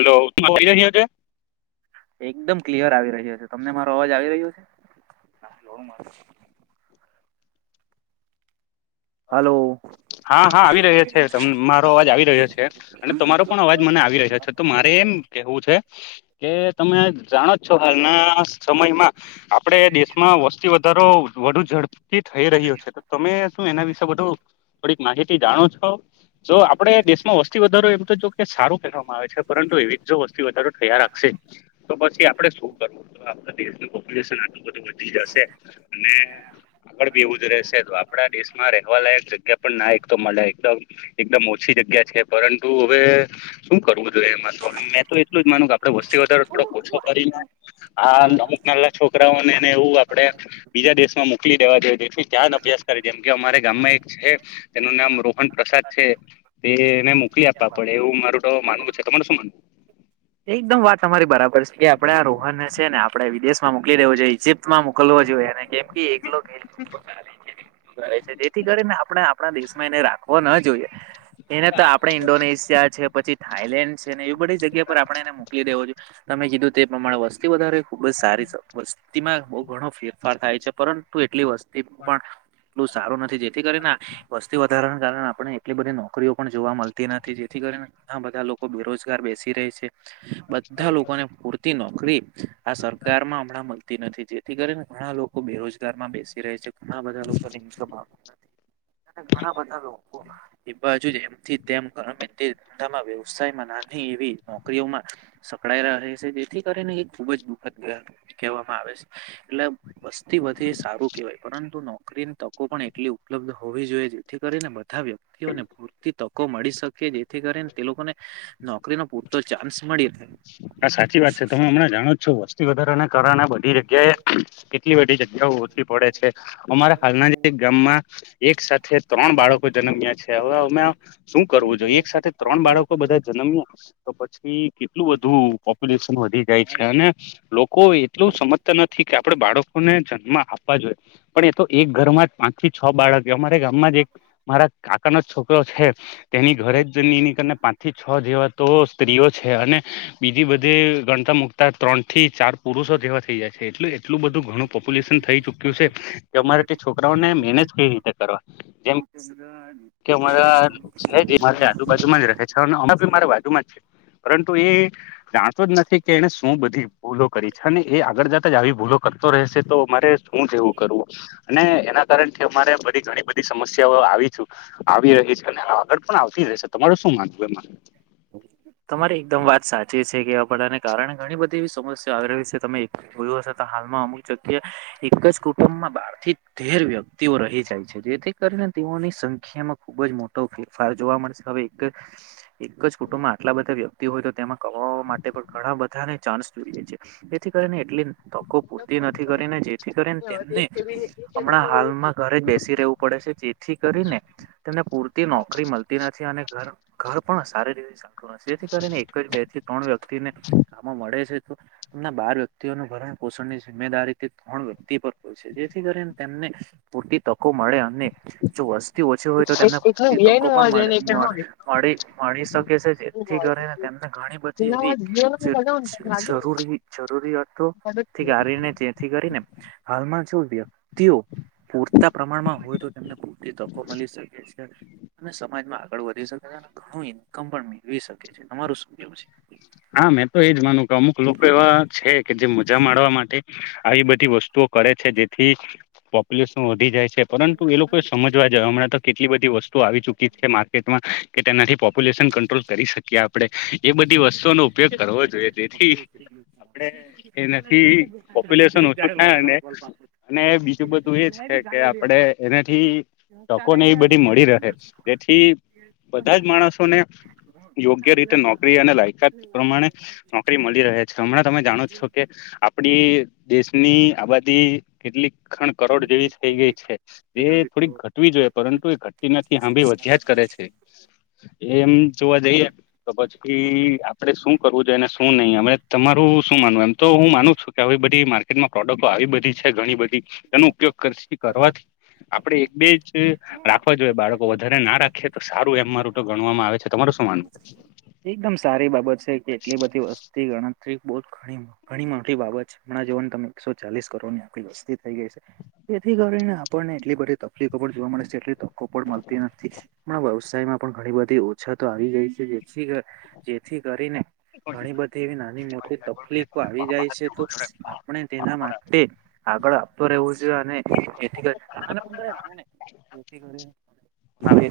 Hello આવી રહ્યો છે એકદમ ક્લિયર આવી રહ્યો છે તમને મારો અવાજ આવી રહ્યો છે આ કેવો માણસ છે હાલો. હા હા, આવી રહ્યો છે ત મારો અવાજ આવી રહ્યો છે અને તમારો પણ અવાજ મને આવી રહ્યો છે, તો મારે એમ કહેવું છે કે તમે જાણો જ છો હાલના સમયમાં આપડે દેશમાં વસ્તી વધારો વધુ ઝડપથી થઈ રહ્યો છે, તો તમે શું એના વિશે બધું થોડીક માહિતી જાણો છો? જો આપડે દેશમાં વસ્તી વધારો એમ તો જોકે સા કરવામાં આવે છે પરંતુ એવી જો વસતી વધારો થયા રાખશે તો પછી આપડે શું કરવું આપડા થી પોપ્યુલેશન આટું બધું વધી જશે અને આગળ બી એવું જ રહેશે તો આપણા દેશ રહેવા વાલાયક જગ્યા પણ ના એકતો મલે એકદમ એકદમ ઓછી જગ્યા છે પરંતુ હવે શું કરવું? ઘણું બધું હે એમાં મે તો એટલું જ માનું કે આપડે વસ્તી વધારો થોડો ઓછો કરીને આ અમુક નાના છોકરાઓને એને એવું આપડે બીજા દેશમાં મોકલી દેવા જોઈએ તેથી ત્યાં જ અભ્યાસ કરે છે એમ. અમારા ગામમાં એક છે તેનું નામ રોહન પ્રસાદ છે તેને મોકલી આપવા પડે એવું તોત માનવું છે તમારે શું માનવું. એકદમ વાત તમારી બરાબર છે કે આપડે આ રોહન છે ને આપણે વિદેશમાં મોકલી દેવો જોએ ઈજિપ્તમાં મોકલવો જોઈએ અને કેમ એક તેથી કરીને આપણે આપણા દિવસ ઓમ એને રાખવો ના જોઈએ. એને તો આપડે ઈન્ડોનેશિયા છે પછી થાઈલેન્ડ છે ને એવી બધી જગ્યા પર આપણે એને મોકલી દેવો જોઈએ તમે કીધું તે પ્રમાણે વસ્તી વધારે ખુબ જ સારી છે. વસ્તીમાં બઉ ઘણો ફેરફાર થાય છે પરંતુ એટલી વસ્તુ પણ એટલું સારું નથી જેથી કરીને વસ્તી વધારાને કારણે પણ એટલી બધી નોકરીઓ પણ જોવા મળતી નથી જેથી કરીને ઘણા બધા લોકો બેરોજગાર બેસી રહે છે બધા લોકોને પૂરતી નોકરી આ સરકારમાં હમણાં નથી જેથી કરીને ઘણા લોકો બેરોજગાર માં બેસી રહે છે, ઘણા બધા લોકોને ઈનકમ આવતી નથી. ઘણા બધા લોકો એ બાજુ એમથી તેમ ગમે તે ધંધામાં વ્યવસાયમાં ના હેવી હ કરીઓમાં સકળાયે રહે છે. જેથી કરીને એ ખુબ જ દુઃખદ કહેવામાં આવે છે એટલે વસ્તી વધી સારું કેહેવાય પરંતુ નોકરીની તકો પણ એટલી ઉપલબ્ધ હોવી જોઈએ જેથી કરીને બધા વ્યક્તિઓને પૂરતી તકો મળી શકે જેથી કરીને તે લોકોને નોકરીનો ચાન્સ મળી રહે. હા સાચી વાત છે તમે હમણાં જાણો છો વસ્તી વધારે ને કારણે બધા એ જગ્યાએ કેટલી બધી જગ્યાઓ ઓછી પડે છે અમારા હાલના જ એક ગામમાં એક સાથે ત્રણ બાળકો જન્મ્યા છે હવે અમે શું કરવું જોઈએ એક સાથે ત્રણ બાળકો બધા જન્મવુ તો પછી કેટલું એટલું બધું પોપ્યુલેશન વધી જાય છે અને લોકો એટલું સમજતા નથી કે આપણે બાળકોને જન્મ આપવા જોઈએ પણ એ તો એક ઘર માં પાંચથી છ બાળક અમારે ગામમાં જ એક મારા કાકાનો છોકરો છે તેની ઘરે જ એનીને પાંચ થી છ જેવા તો બધું સ્ત્રીઓ છે અને બી જે બધે ગણતા મુકતા ત્રણ થી ચાર પુરુષો જેવા થઈ જાય છે એટલે એટલું બધું ઘણું પોપ્યુલેશન થઈ ચુક્યું છે કે અમારે તે છોકરાઓને મેનેજ કઈ રીતે કરવા. જેમ કે અમારા છે જે મારી આજુબાજુ માં જ રહે છે અમે મારા બાજુમાં જ છે. પરંતુ એ જા તો જ નથી કે એને શું બધી ભૂલો કરી છે અને એ આગળ જતા જ આવી ભૂલો કરતો રહેશે તો અમારે શું શું કરવું એને કારણે અમારે ઘણી બધી સમસ્યાઓ આવી આવી રહી છે. આગળ પણ આવતી રહેશે તમારું શું માનવું એ તમારે એકદમ વાત સાચી છે કે આપ ને કારણે ઘણી બધી એવી સમસ્યા આવી રહી છે તમે જોય હશે તો હાલમાં અમુક જગ્યા એક જ કુટુંબમાં બાર થી તેર વ્યક્તિઓ રહી જાય છે જેથી કરીને તેઓની સંખ્યામાં ખુબ જ મોટો ફેરફાર જોવા મળશે હવે એક એક જ કુટુંબમાં આટલા બધા વ્યક્તિ હોય તો તેમાં ક ઘણા બધાને ચાન્સ જોઈએ છે જેથી કરીને એટલે તકો પૂરતી નથી કરીને જેથી કરીને તેમને હમણાં હાલમાં ઘરે જ બેસી રહેવું પડે. જેથી કરીનેને પૂરતી નોકરી મળતી નથી અને ઘર પણ સારી જેથી કરીને એક જ બે થી ત્રણ વ્યક્તિ ને કામો મળે છે. એમ બાર વ્યક્તિઓનું ભરણ પોષણ ની જીમ્મેદારી ત્રણ વ્યક્તિ પર જેથી કરીને તેમને પૂરતી તકો મળે અને જો થી ઓછી હોય તો તેમને તકો પણ મળી મળી શકે છે જેથી કરી ને તેમ ઘણી બધી એવી જ જરૂરી જરૂરિયાતો થી કરીને જેથી કરીને હાલમાં જો વ્યક્તિઓ પૂરતા પ્રમાણમાં હોય તો તેમને પૂરતી તકો મલી શકે છે. અને સમાજમાં આગળ વધી શકે છે અને ઘણું ઈન્કમ પણ મેળવી શકે છે તમારું શું કેવું છે. હા મેં તો એજ માનું કે અમુક લોકો એવા છે કે જે મજા માણવા માટે આવી બધી વસ્તુઓ કરે છે જેથી પોપ્યુલેશન વધી જાય છે પરંતુ એ લોકોએ સમજવા જ હમણાં તો કેટલી બધી વસ્તુ આવી ચુકી છે માર્કેટમાં કે તેનાથી પોપ્યુલેશન કંટ્રોલ કરી શકીએ આપડે એ બધી વસ્તુઓનો ઉપયોગ કરવો જોઈએ જેથી આપણે એનાથી પોપ્યુલેશન ઓછું થાય અને [inaudible] અને બીજું બધું એજ છે કે આપણેે એનાથી ટકો ને એ બધી મળી રહે તેથી બધા જ માણસોને યોગ્ય રીતે નોકરી અને લાયકાત પ્રમાણે નોકરી મળી રહે છે હમણાં તમે જાણો છો કે આપડી દેશની આ કેટલીણ કરોડ જેવી થઈ ગઈ છે એ થોડીક ઘટવી જોઈ પરંતુ એ ઘટી નથી આંભી વધ્યા જ કરે છે એમ જોવા જઈએ તો પછી આપણે શું કરવું જોઈએ અને શું નહીં અમ તમારું શું માનવું એમ તો હું માનું છું કે આવીવે બધી માર્કેટમાં પ્રોડક્ટો આવે એ બધી છે ઘણી બધી એનો ઉપયોગ કરાશી કરવાથી આપડે એક બેજ રાખવા જોઈએ બાળકો વધારે ના રાખીએ તો સારું એમ મારું તો ગણવામાં આવે છે તમાર એકદમ સારી બાબત કે એટલી બધી વસ્તી ગણતરી બ ઘણી ઘણી મોટી બાબત છે હમણાં જોવોને તમે એકસો ચાલીસ કરો વસ્તી થઈ ગઈ છે તેથી કરી આપણને એટલી બધી તકલીફો પણ જોવા મળશે એટ પણ મળતી નથી પણ વ્યવસાયમાં પણ ઘણી બધી ઓછાતો આવી ગઈ છે જેથી જે કરીને ઘણી બધી એવી નાની મોટી તકલીફો આવી જાય છે તો આપણે તેના માટે આગળ આપતું રેવું આવે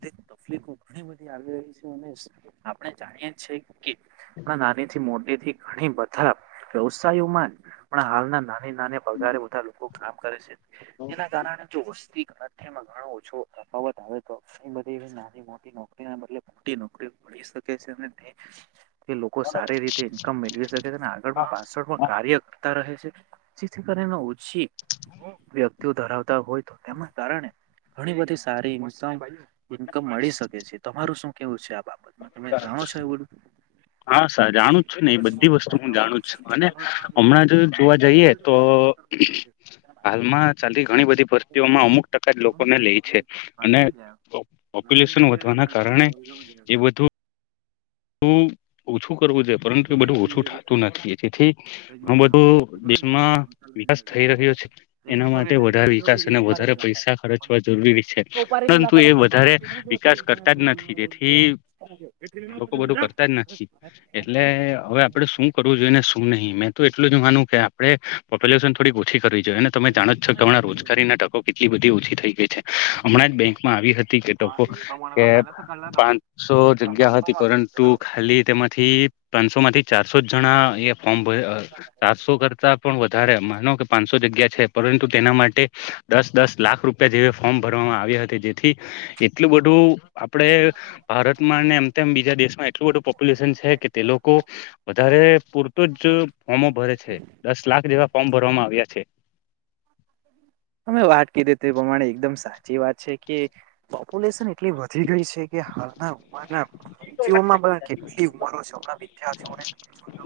[unintelligible] [inaudible] તકલીફો ઘણી બધી આવી રહી છે અને આપણે જાણીએ જ છે. નાનીથી મોટીથી ઘણી બધા વ્યવસાયોમાં પણ હાલના નાને નાને પગારે બધા લોકો કામ કરે છે એના કારણે જો વસ્તી અત્યમાં ઘણો ઓછો તફાવત આવે તો ઘ બધી એવી નાની મોટી નોકરી ના બદલે મોટી નોકરી પોલીસો કે છેે. એ લોકો સારી રીતે ઈન્કમ મેળવી શકે છે અને આગળ પણ પાછા પણ કાર્ય કરતા રહે છે. જેથી કરી ઓછી વ્યક્તિઓ ધરાવતા હોય તો તેના કારણે ઘણી બધી સારી ઇન્ ઇન્કમ મળી શકે છે તમારું શું કેવું છે આ બાબત તમે જાણો છો એ બધું હા સર જાણું જ છે ને એ બધી વસ્તુ હું જાણું જ છ અને હમણાં જો જોવા જઈએ તો તો હાલમાં ચાલતી ઘણી બધી ભરતીઓમાં અમુક ટકા જ લોકોને લે છે અને [inaudible] પોપ્યુલેશન વધવાના કારણે એ બધું તું ઓછું પરંતુ એ બધું ઓછું થતું નથી એથી હ બધું દેશમાં વિકાસ થ રહ્યો છે એક એના મીઠો માટે વધારે વિકાસ અને કે વધારે પૈસા ખર્ચ જરૂરી છે પરંતુ એ વધારે વિકાસ કરતા જ નથી તેથી [inaudible] લોકો બધું કરતા જ નથી એટલે હવે આપડણેે શું કરવું જોઈએ ને શું નહી મેં તો એટલું જ માનું કે આપણે પોપ્યુલેશન થોડી ઓછી કરવી જોઈએ અને તમે જાણો જ છો કે હમણાં રોજગારીના તકો કેટલી બધી ઓછી થઈ ગઈ છે હમણાં જ બેંકમાં આવી હતી કે પાંચસો જગ્યા હતી પરંતુ પરંતુ ખાલી તેમાંથી પાંચસો માંથી ચારસો જણા એ ફોર્મ ભ ચારસો કરતા પણ વધારે માનો કે પાંચસો જગ્યા પરંતુ તેના માટે દસ દસ લાખ રૂપિયા જેવી ફોર્મ ભરવામાં આવી હતી. જેથી એટલું બધું આપડે ભારતમાં ને એમ- તેમ બીજા દેશોમાં. એટલું બું પોપ્યુલેશન છે, કે તે લોકો વધારે પૂરતું જ ફોર્મો ભરે છે. લાખ જેવા ફોર્મ ભરવામાં આવ્યા છે‌. અમે વાટકી દે એ પ્રમાણે એકદમ સાચી વાત છે, કે પોપ્યુલેશન એટલી વધી ગઈ છે, કે હાલના અતિઓમાં કેટલી ઉંમરો છે, માં વિચારથી.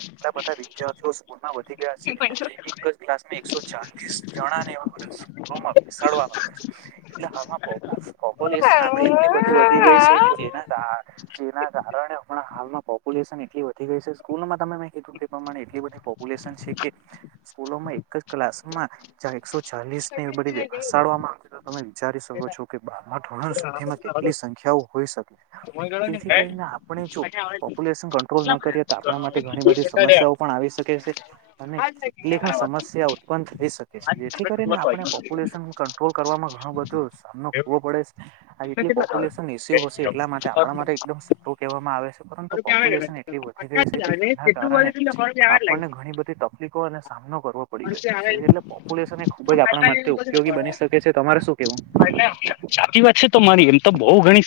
એટલા બધા વિદ્યાર્થીઓ સ્કૂલમાં વધી ગયા છે, એક જ એક ક્લાસમાં એક સો ચાલીસ જણા ને સ્કૂલોમાં બેસાડવા છે, એટલે હું. પોલસન આપડે એટલી બધી વધી ગઈ છે, કે જેના જેના કારણે હમણા હાલમાં પોપ્યુલેશન એટલી વધી ગઈ છે, સ્કૂલમાં તમે મેં કીધું તે પ્રમાણે એટલી બધી લે છે, કે સ્કૂલોમાં એક જ ક્લાસમાં એકસો ચાલીસ ને બધી ખસાડવામાં આવે, તો તમે વિચારી શકો છો, કે ધોરણ સુધીમાં કેટલી સંખ્યાઓ હોઈ શકે. જેથી કરીને આપણે જો પોપ્યુલેશન કંટ્રોલ ન કરીએ તો આપણા માટે ઘણી બધી સમસ્યા પણ આવી શકે છે, અને કેટલી સમસ્યા ઉત્પન્ન થઈ શકે. જેથી કરીને આપણે પોપ્યુલેશન કંટ્રોલ કરવામાં ઘણું બધો સામનો જોવો પડે આ જેટલી પોપ્યુલેશન ઇસ્યુ હશે એટલા માટે આપણા માટે એકદમ સલો કહેવામાં આવે. પરંતુ પોપ્યુલેશન એટલી વધી ગઈ છે, કે જેના કારણે આપણને ઘણી બધી તકલીફો અને સામનો કરવો પડી રહ્યો છે, એટલે પોપ્યુલેશન એ ખૂબ જ આપણા માટે ઉપયોગી બની શકે છે, તમારે શું? કેવું સાચી વાત છે, તો મારી એમ તો બહુ ગણી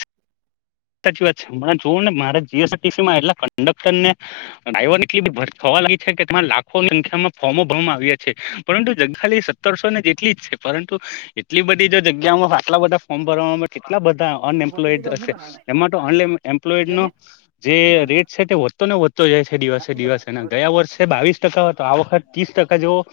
સાચી વાત છે, હમણાં જોવું ને મારા જીએસસીમાં એટ કંડક્ટરને ડ્રાઈવર નેટલી બી સરખાં. કે તેમાં લાખો સંખ્યામાં ફોર્મો ભરવામાં આવ્યા છે, પરંતુ ખાલી સત્તરસો ને જેટલી જ છે, પરંતુ એટલી બધી જો જગ્યામાં આટલા બધા ફોર્મ ભરવાવામાં ના બધા અન એમ્પ્લોઈડ હશે. એમાં તો અન એમ્પ્લોઈડ નો જે રેટ છે, તે વધતો ને વધતો જાય છે, દિવસે દિવસેના ગયા. વર્ષે બાવીસ ટકા હતો, આ વખત ત્રીસ ટકા જેવો‌.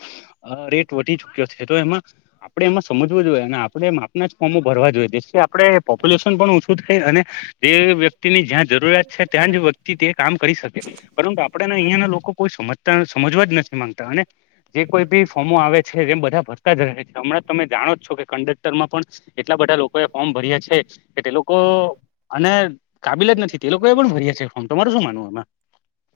અ રેટ વધી ચુક્યો છે, તો એમાં આપડે એમાં સમજવું જોઈએ અને આપડે. ના ફોર્મો ભરવા જોઈએથી આપણે પોપ્યુલેશન પણ ઓછું થાય, અને તે વ્યક્તિની જ્યાં જરૂરિયાત છે, ત્યાં જ વ્યક્તિ તે કામ કરી શકે, પરંતુ આપડે અહિયાં ના લોકો કોઈ સમજતા સમજવા જ નથી, માંગતા અને ને જે કોઈ બી ફોર્મો આવે છે, જેમ બધા ભરતા જ રહે છે, હમણાં તમે જાણો જ છો, કે કંડક્ટરમાં પણ. એટલા બધા લોકો એ ફોર્મ ભર્યા છે, કે તે લોકો કાબિલ જ નથી તે લોકો એ પણ ભરીયા છે, ફોટો તમારું શું માનવું એમાં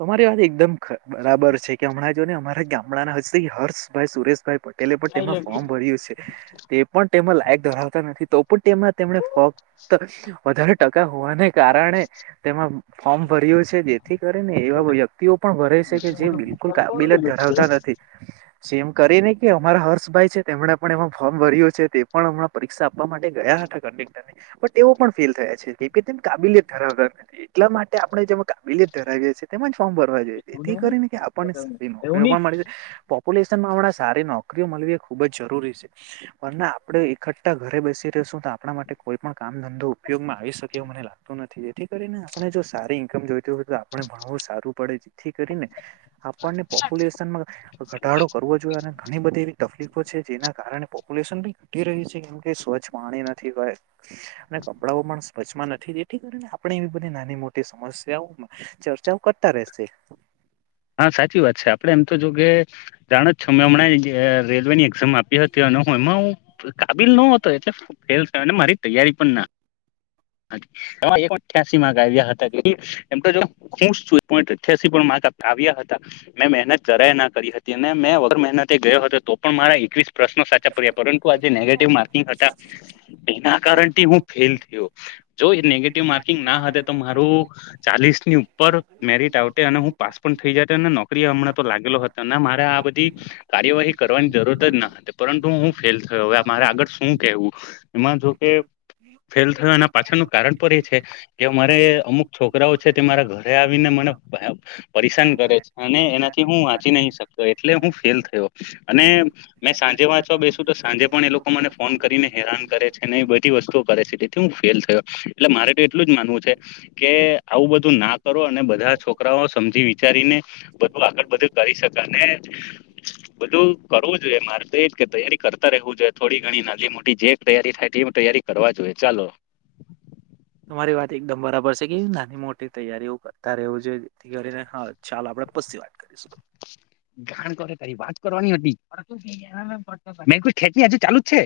તમારી વાત એકદમ બરાબર છે, કે હમણાં ને અમારા ગામડાના હસી હર્ષભાઈ સુરેશભાઈ પટે. પેલે પટ્ટીમાં પણ તેમાં ફોર્મ ભર્યું છે, તે પણ તેમાં લાયક ધરાવતા નથી. તો પણ તેમાં તેમને ફાવતા વધારે હોવાને કારણે તેમાં ફોર્મ ભર્યો છે, જેથી કરીને એવા વ્યક્તિઓ પણ ભરે છે. કે જે બિલકુલ કાબિલ જ ધરાવતા નથી. જેમ કરી ને કે અમારા હર્ષ ભાઈ છે, તેમણે પણ એમાં ફોર્મ ભર્યો છે, તે પણ હમણાં પરીક્ષા માટે ગયા હતા, કંડકટર ને તેવો પણ ફીલ થયા છે, કે તેમ કાબિલિયત ધરાવતા નથી એટલા માટે આપણે જેમાં કાબિલિયત ધરાવીએ છીએ, તે ફોર્મ ભરવા જો તેથી કરીને કે આપણને સારી નોકરીઓ પણ મળી છે. હમણાં સારી નોકરીઓ મળવી એ ખુબ જ જરૂરી છે પણ આપણે એકઠાં ઘરે બેસી રહેશું તો આપણા માટે કોઈ પણ કામ ધંધો ઉપયોગમાં આવી શકે એવું મને લાગતું નથી, જેથી કરીને આપણે જો સારી ઈન્કમ જોઈતી હોય તો આપણે ભણવું સારું પડે જેથી કરીને પોપ્યુલેશનમાં ઘટાડો કરવો જોઈએ, અને ઘણી બધી એવી તકલીફો છે, જેના કારણે ન ઘટી રહ્યું છે, કેમ કે સ્વચ્છ પાણી નથી હોય, અને કપડાઓ પણ વચમાં નથી તેથી કરીને આપણે એવી બધી નાની મોટી સમસ્યાઓ ચર્ચાઓ કરતા રહેશે હા સાચી વાત છે આપડે એમ તો જો કે જાણ જ છો મેં હમણાં અ રેલવે ની એક્ઝામ આપી હતી એમાં હું કાબિલ ન હતો એલે ફેલ થયો ને મારી તૈયારી પણ ના [unintelligible] એઠ્યાસી માગ આવ્યા હતા એમ તો ખુશ છુંઠ્યાસી પણ માગ આપ આવ્યા હતા મેં મહેનત જરાય ના કરી હતી અને મેં વગર મહેનત તે ગયો હતો તો પણ મારા એકવીસ પ્રશ્નો સાચા પડ્યા પરંતુ આ જે નેગેટિવ માર્કિંગ હતા તેના કારણથી હું ફેલ થયો જો નેગેટીવ માર્કિંગ ના હટે તો મારું ચાલીસની ઉપર મેરીટ આવતે અને હું પાસ પણ થઈ જ અને નોકરી હમણાં તો લાગેલો હતો અને મારે આ બધી કારી એ વહી કરવાની જરૂર જ ના હતી પરંતુ હું ફેલ થયો હવે મારે આગળ શું કેવું એમાં જો કે ફેલ થયો એના પાછળનું કારણ પણ એ છે કે અમારે અમુક છોકરાઓ છે તે મારા ઘરે આવે મને બહ પરેશાન કરે છે અને એનાથી હું વાંચી નહી શકતો એટલે હું ફેલ થયો અને મેં સાંજે વાંચવા બેસુ તો સાંજે પણ એ લોકો મને ફોન કરીને હેરાન કરે છે ને બધ ઘી વસ્તુ કરે છે તેથી હું ફેલ થયો એટલે મારે તો એટલું જ માનવું છે કે આવું બધું ના કરો અને બધા છોકરાઓ સમજી વિચારીને બધું આગળ બધું કરી શકે અને બધું કરવું જોઈએ મારે તો કે તૈયારી કરતા રહેવું જોઈએ થોડી ઘણી નાની મોટી જે તૈયારી થાય તે તૈયારી કરવા જોએ ચાલો તમારી વાત એકદમ બરાબર છે કે નાની મોટી તૈયારીઓ કરતા રહેવું છે જેથી કરીને હા ચાલો આપણેે પસી વાત કરી શું ગણ કરે તારી વાત કરવાની હતી [unintelligible] મેઈ ખેચ હજુ ચાલુ જ છે